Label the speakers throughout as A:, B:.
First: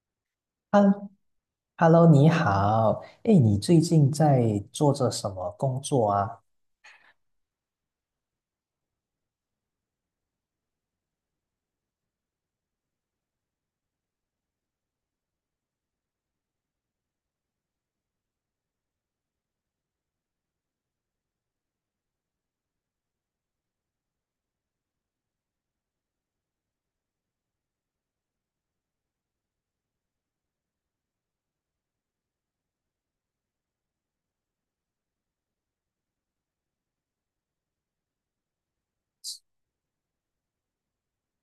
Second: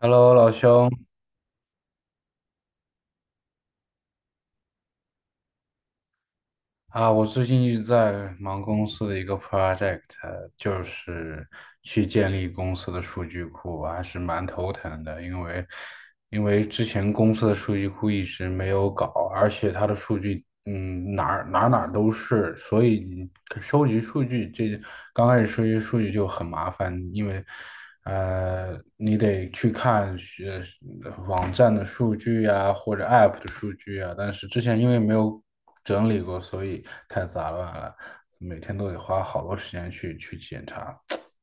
A: Hello，老
B: 哈
A: 兄，
B: Hello，你好。哎，你最近在做着什么工作啊？
A: 啊，我最近一直在忙公司的一个 project，就是去建立公司的数据库，我还是蛮头疼的，因为之前公司的数据库一直没有搞，而且它的数据，哪儿哪儿哪儿都是，所以你收集数据这刚开始收集数据就很麻烦，因为你得去看网站的数据呀，或者 App 的数据啊，但是之前因为没有整理过，所以太杂乱了，每天都得花好多时间去检查，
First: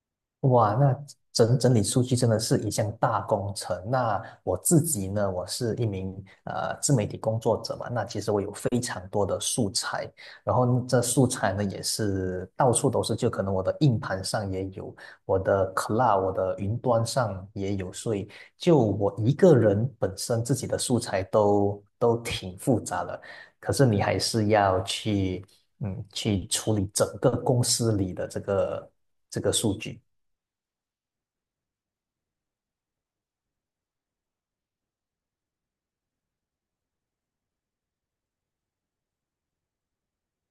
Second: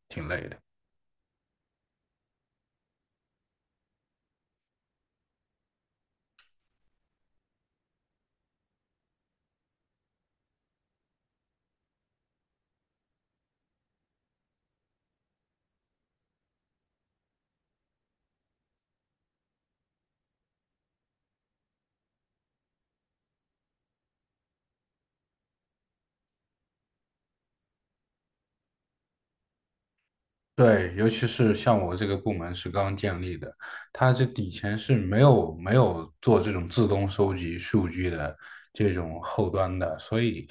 A: 挺累的。
B: 哇，那整理数据真的是一项大工程。那我自己呢，我是一名自媒体工作者嘛，那其实我有非常多的素材，然后这素材呢也是到处都是，就可能我的硬盘上也有，我的 cloud,我的云端上也有，所以就我一个人本身自己的素材都挺复杂的，可是你还是要去去处理整个公司里的这个数据。
A: 对，尤其是像我这个部门是刚建立的，它这以前是没有做这种自动收集数据的这种后端的，所以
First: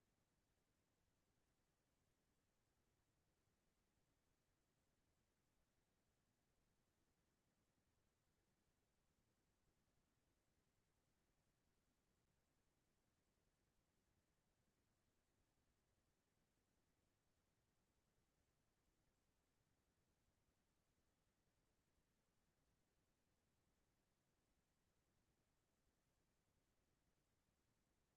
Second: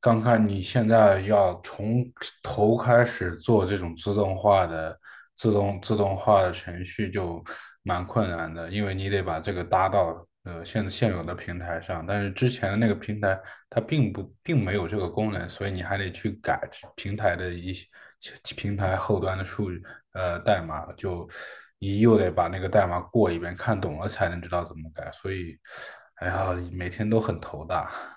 A: 刚看你现在要从头开始做这种自动化的程序就蛮困难的，因为你得把这个搭到现有的平台上，但是之前的那个平台它并没有这个功能，所以你还得去改平台的一些。平台后端的数据代码，就你又得把那个代码过一遍，看懂了才能知道怎么改。所以，哎呀，每天都很头大。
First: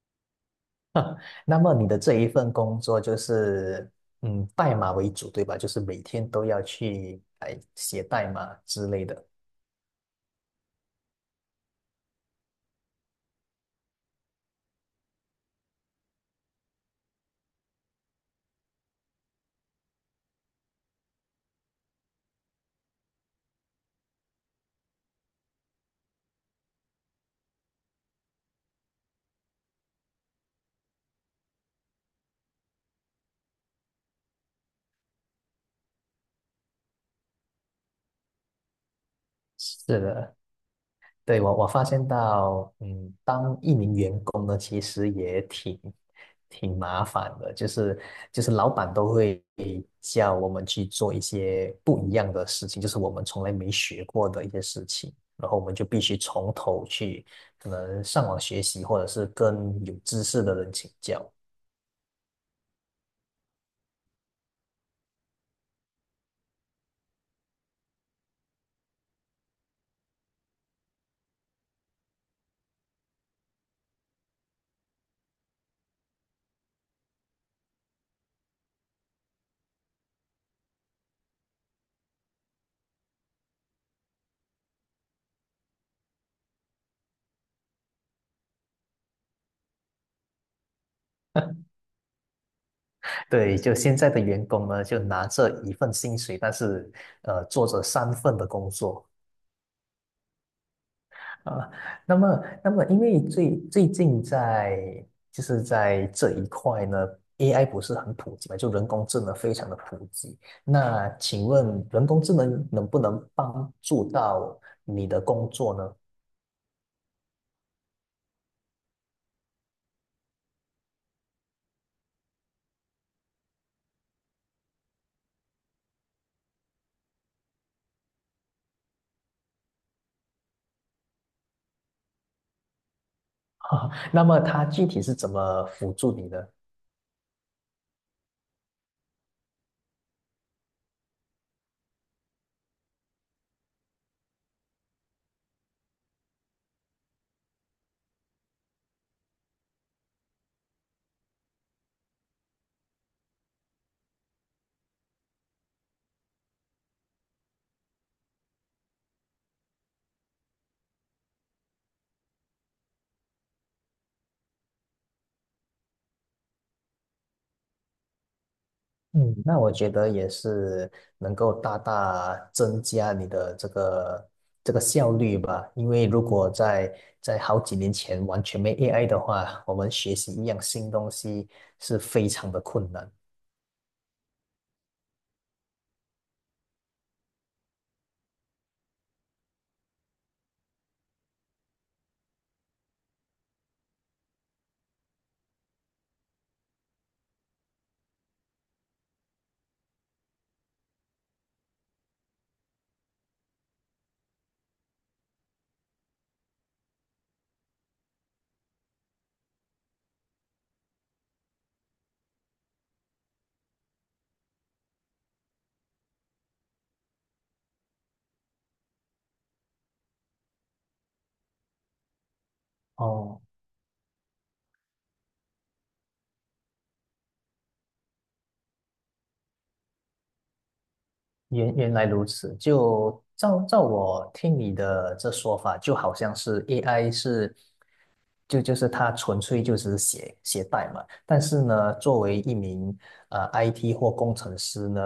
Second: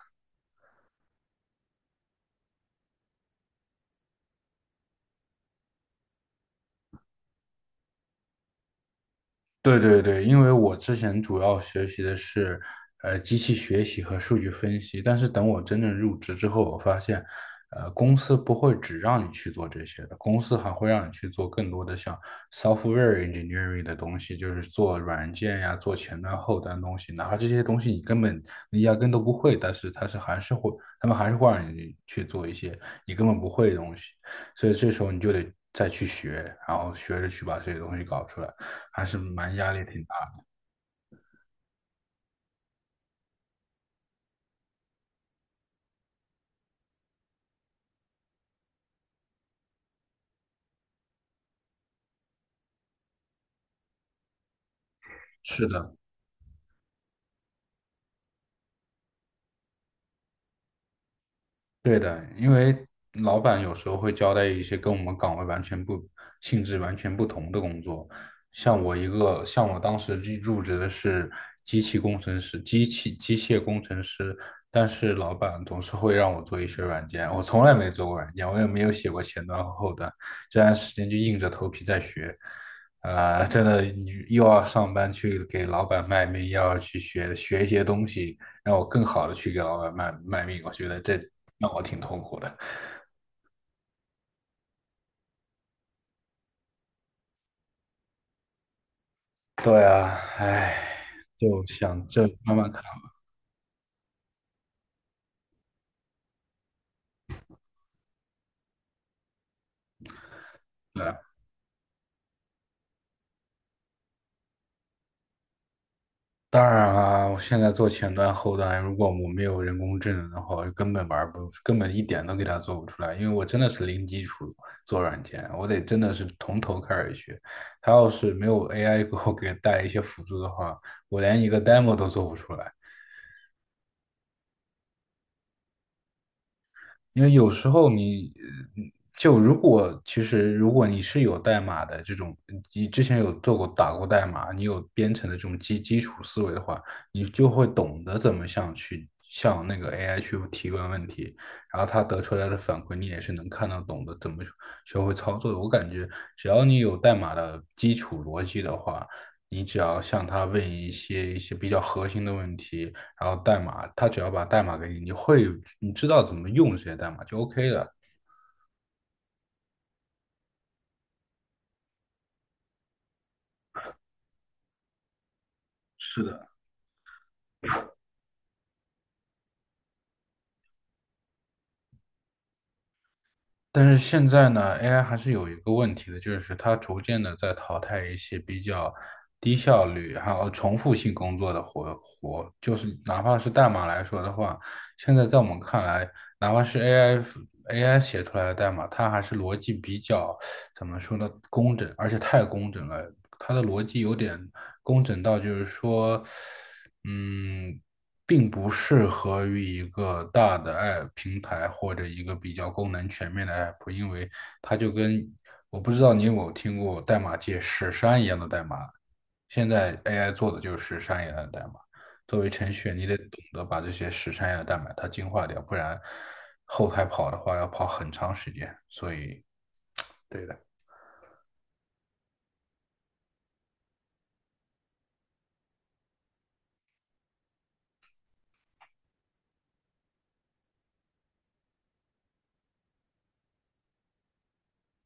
B: 那么你的这一份工作就是，嗯，代码为主，对吧？就是每天都要去哎写代码之类的。
A: 对对对，因为我之前主要学习的是机器学习和数据分析，但是等我真正入职之后，我发现，公司不会只让你去做这些的，公司还会让你去做更多的像 software engineering 的东西，就是做软件呀、做前端、后端东西，哪怕这些东西你压根都不会，但是它是还是会，他们还是会让你去做一些你根本不会的东西，所以这时候你就得再去学，然后学着去把这些东西搞出来。还是蛮压力
B: 是
A: 挺大
B: 的，
A: 的。
B: 对，我发现到，嗯，当一名员工呢，其实也挺麻烦的，就是老板都会叫我们去做一些不一样的事情，就是我们从来没学过的一些事情，然后我
A: 是
B: 们就
A: 的，
B: 必须从头去，可能上网学习，或者是跟有知识的人请教。
A: 对的，因为老板有时候会交代一些跟我们岗位完全不性质完全不同的工作。像我当时入职的是机器工程师，机械工程师，但是老板总是会让我做一些软件，我从来没做过软件，我也没有写过前端和后端，这段时间就硬着头皮在学。真的，你又要上班去给老板卖命，又要去学学一些东西，让我更好的去给老板卖命，我觉得这让我挺痛苦的。
B: 对，就现在的员工呢，就拿着一份薪水，但是做着三份的工作
A: 对啊，唉，就
B: 啊。
A: 想
B: 那
A: 这
B: 么，
A: 慢慢
B: 那
A: 看
B: 么，因
A: 吧。
B: 为最近在就是在这一块呢，AI 不是很普及嘛，就人工智能非常的普及。
A: 对
B: 那
A: 啊，
B: 请问人工智能能不能帮助到你的工作呢？
A: 当然啊，我现在做前端后端，如果我没有人工智能的话，我根本玩不，根本一点都给它做不出来，因为我真的是零基础做软件，我得真的是从头开始学。它要是没有 AI 给我带一些辅助的话，我连一个 demo 都做不出来。
B: 那么它具体是怎么辅助你的？
A: 因为有时候你，呃就如果其实如果你是有代码的这种，你之前有做过打过代码，你有编程的这种基础思维的话，你就会懂得怎么向那个 AI 去提问问题，然后他得出来的反馈你也是能看得懂的，怎么学会操作的。我感觉只要你有代码的基础逻辑的话，你只要向他问一些比较核心的问题，然后他只要把代码给你，你知道怎么用这些代码就 OK 了。
B: 嗯，那我觉得也是能够大大增加你的这个效率吧，因为如
A: 是的，
B: 果在在好几年前完全没 AI 的话，我们学习一样新东西是非常的困难。
A: 但是现在呢，AI 还是有一个问题的，就是它逐渐的在淘汰一些比较低效率还有重复性工作的活，就是哪怕是代码来说的话，现在在我们看来，哪怕是 AI 写出来的代码，它还是逻辑比较怎么说呢，工整，而且太工整了。它的逻辑有点工整到，就是说，嗯，并不适合于一个大的 app 平台或者一个比较功能全面的 app，因为它就跟我不知道你有没有听过代码界屎山一样的代码，现在 AI 做的就是屎山一样的代码。作为程序员，你得懂
B: 哦，
A: 得把这些屎山一样的代码它进化掉，不然后台跑的话要跑很长时间。所以
B: 原来如此。就照我听你的这说法，就好像是 AI 是就是他纯粹就是写代码，但是呢，作为一名IT 或工程师呢，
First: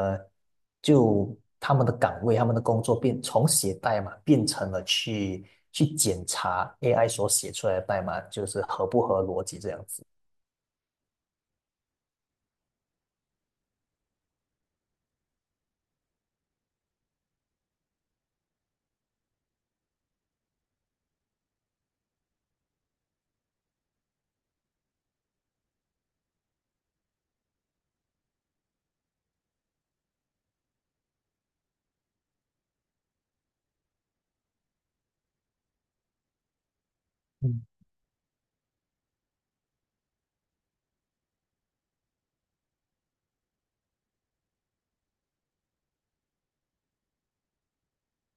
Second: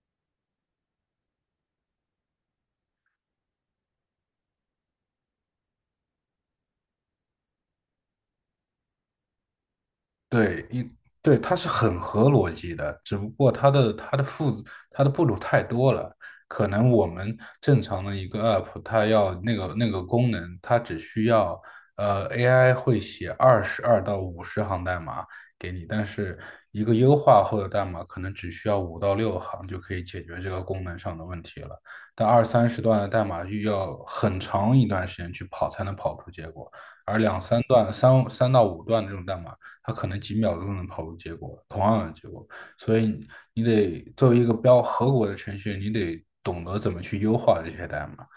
B: 就他们的岗位、他们的工作变从写代码变成了去检查 AI 所写出来的代码就是合不合逻辑这样子。
A: 对，它是很合逻辑的，只不过它的步骤太多了。可能我们正常的一个 app，它要那个功能，它只需要AI 会写22到50行代码给你，但是一个优化后的代码可能只需要五到6行就可以解决这个功能上的问题了。但二三十段的代码又要很长一段时间去跑才能跑出结果。而两三
B: 嗯，
A: 段、三到五段这种代码，它可能几秒钟能跑出结果，同样的结果。所以你得作为一个合格的程序员，你得懂得怎么去优化这些代码。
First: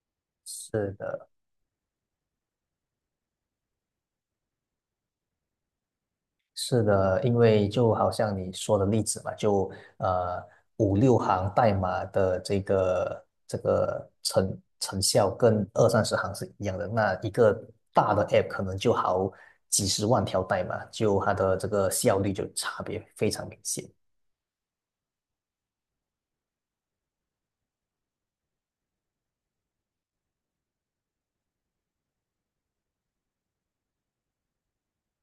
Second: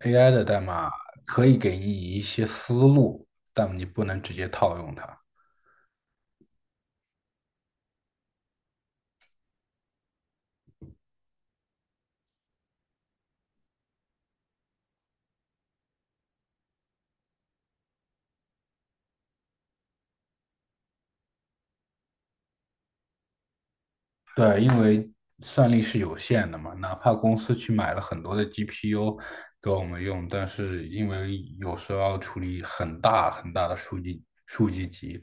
A: AI 的代码
B: 是的，
A: 可以给你一些思路，但你不能直接套用它。
B: 是的，因为就好像你说的例子嘛，就呃五六行代码的这个成效跟二三十行是一样的。那一个大的 app 可能就好几十万条代码，就它的这个效率就差别非常明显。
A: 对，因为算力是有限的嘛，哪怕公司去买了很多的 GPU 给我们用，但是因为有时候要处理很大很大的数据集，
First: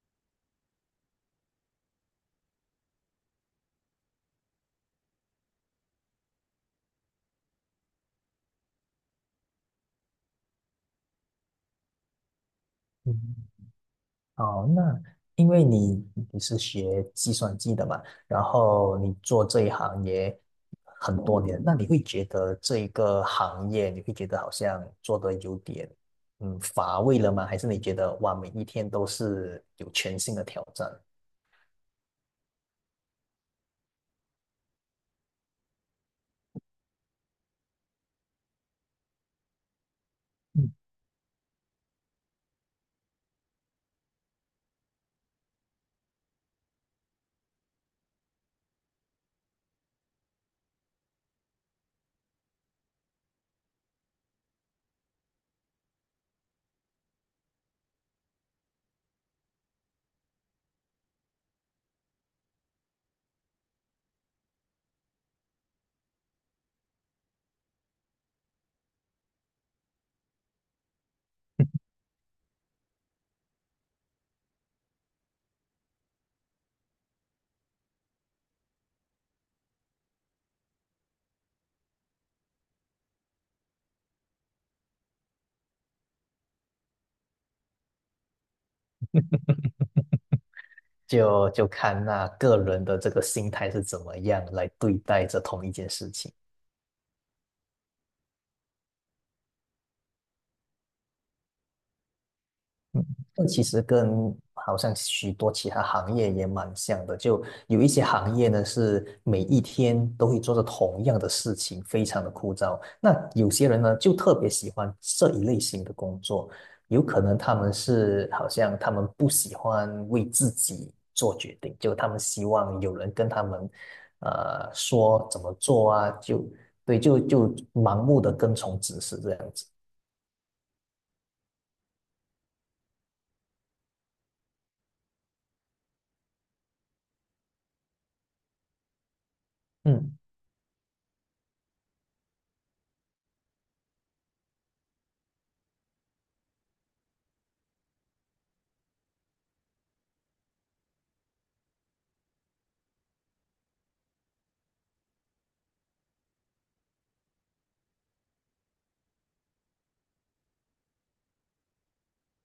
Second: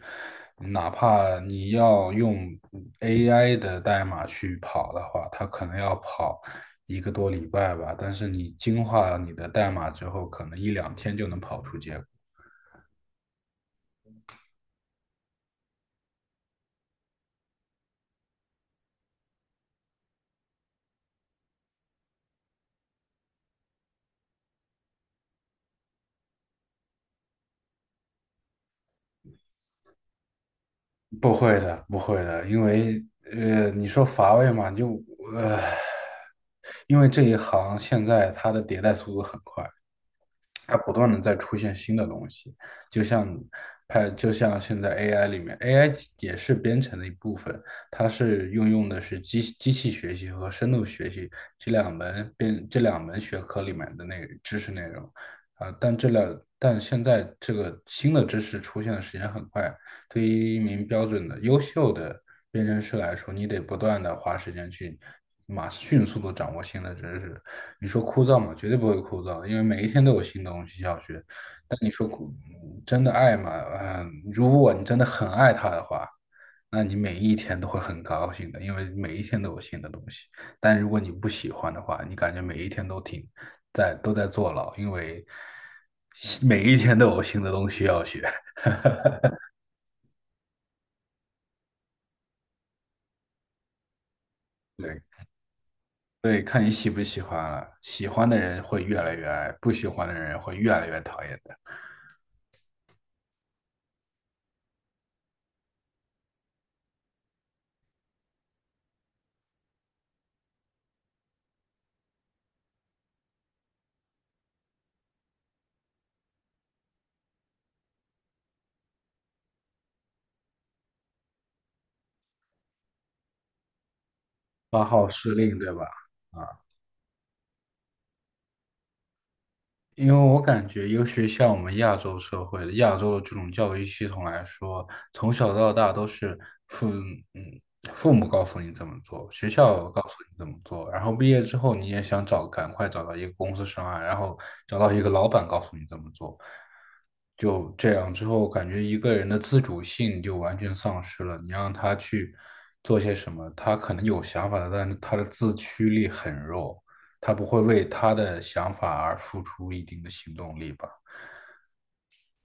A: 哪怕你要用 AI 的代码去跑的话，它可能要跑一个多礼拜吧，但是你精化了你的代码之后，可能一两天就能跑出结果。
B: 嗯哦，那因为你是学计算机的嘛，然后你做这一行也很多年，那你会觉得这一个行业，你会觉得好像做的有点乏味了吗？还是你觉得哇，每一天都是有全新的挑战？
A: 不会的，不会的，因为你说乏味嘛，呃，因为这一行现在它的迭代速度很快，
B: 嗯。
A: 它不断的在出现新的东西，就像就像现在 AI 里面，AI 也是编程的一部分，它是运用的是机器学习和深度学习这两门学科里面的那个知识内容啊，但这两但现在这个新的知识出现的时间很快，对于一名标准的优秀的对人士来说，你得不断的花时间去迅速的掌握新的知识。你说枯燥吗？绝对不会枯燥，因为每一天都有新东西要学。但你说枯真的爱吗？嗯，如果你真的很爱它的话，那你每一天都会很高兴的，因为每一天都有新的东西。但如果你不喜欢的话，你感觉每一天都在坐牢，因为每一天都有新的东西要学。
B: 就看那个人的这个心态是怎么样来 对
A: 对。
B: 待这同一件事情。
A: 对，看你喜不喜欢了。喜欢的人会越来越爱，不喜欢的人会越来越讨厌的。
B: 嗯，这其实跟好像许多其他行业也蛮像的，就有一些行业呢是每一天都会做着同样的事情，非常的枯燥。那有些人呢就特别喜欢这一类型的工作，有可能他们是好像他们不喜欢为自己做决定，就他们希望有人跟他们
A: 八号
B: 说
A: 司
B: 怎么
A: 令，对吧？
B: 做啊，就
A: 啊。
B: 对，就盲目的跟从指示这样子。
A: 因为我感觉，尤其像我们亚洲社会的亚洲的这种教育系统来说，从小到大都是父嗯父母告诉你怎么做，学校告诉
B: 嗯。
A: 你怎么做，然后毕业之后你也想赶快找到一个公司上岸，然后找到一个老板告诉你怎么做，就这样之后，感觉一个人的自主性就完全丧失了。你让他去做些什么，他可能有想法的，但是他的自驱力很弱。他不会为他的想法而付出一定的行动力吧？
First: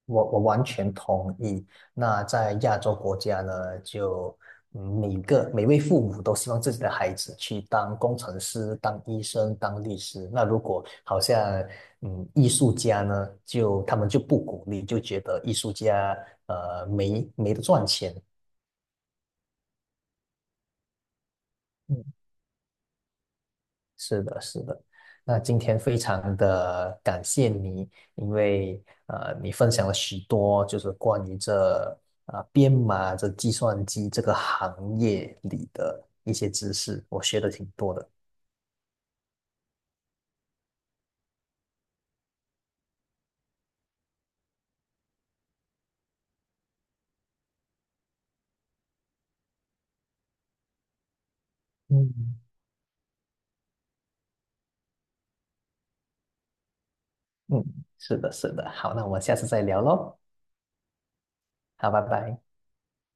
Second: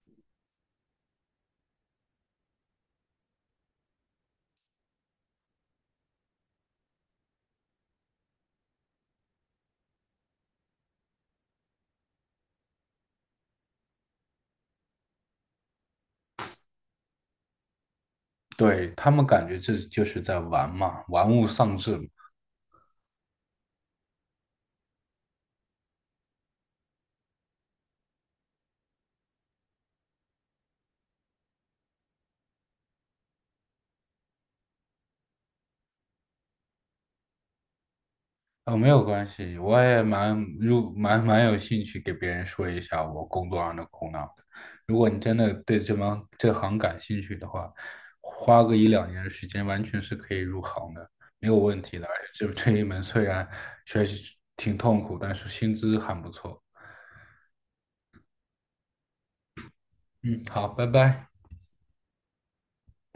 B: 我完全同意。那在亚洲国家呢，就每位父母都希望自己的孩子去当工程师、当医生、当律师。那如果好像艺术家呢，就他们就不鼓励，就觉得艺术家没得赚钱。
A: 对他们感觉这就是在玩嘛，玩物丧志嘛。
B: 嗯是的，是的。那今天非常的感谢你，因为你分享了许多就是关于这啊、编码、这计算机这个行业里的一些知识，我学的挺多的。
A: 哦，没有关系，我也蛮入蛮蛮有兴趣给别人说一下我工作上的苦恼的。如果你真的对这行感兴趣的话，花个一两年的时间完全是可以入行的，没有问题的。而
B: 嗯。
A: 且这一门虽然学习挺痛苦，但是薪资还不错。
B: 嗯，是的，是的。好，那我们下次再聊喽。
A: 嗯，好，拜拜。
B: 好，拜拜。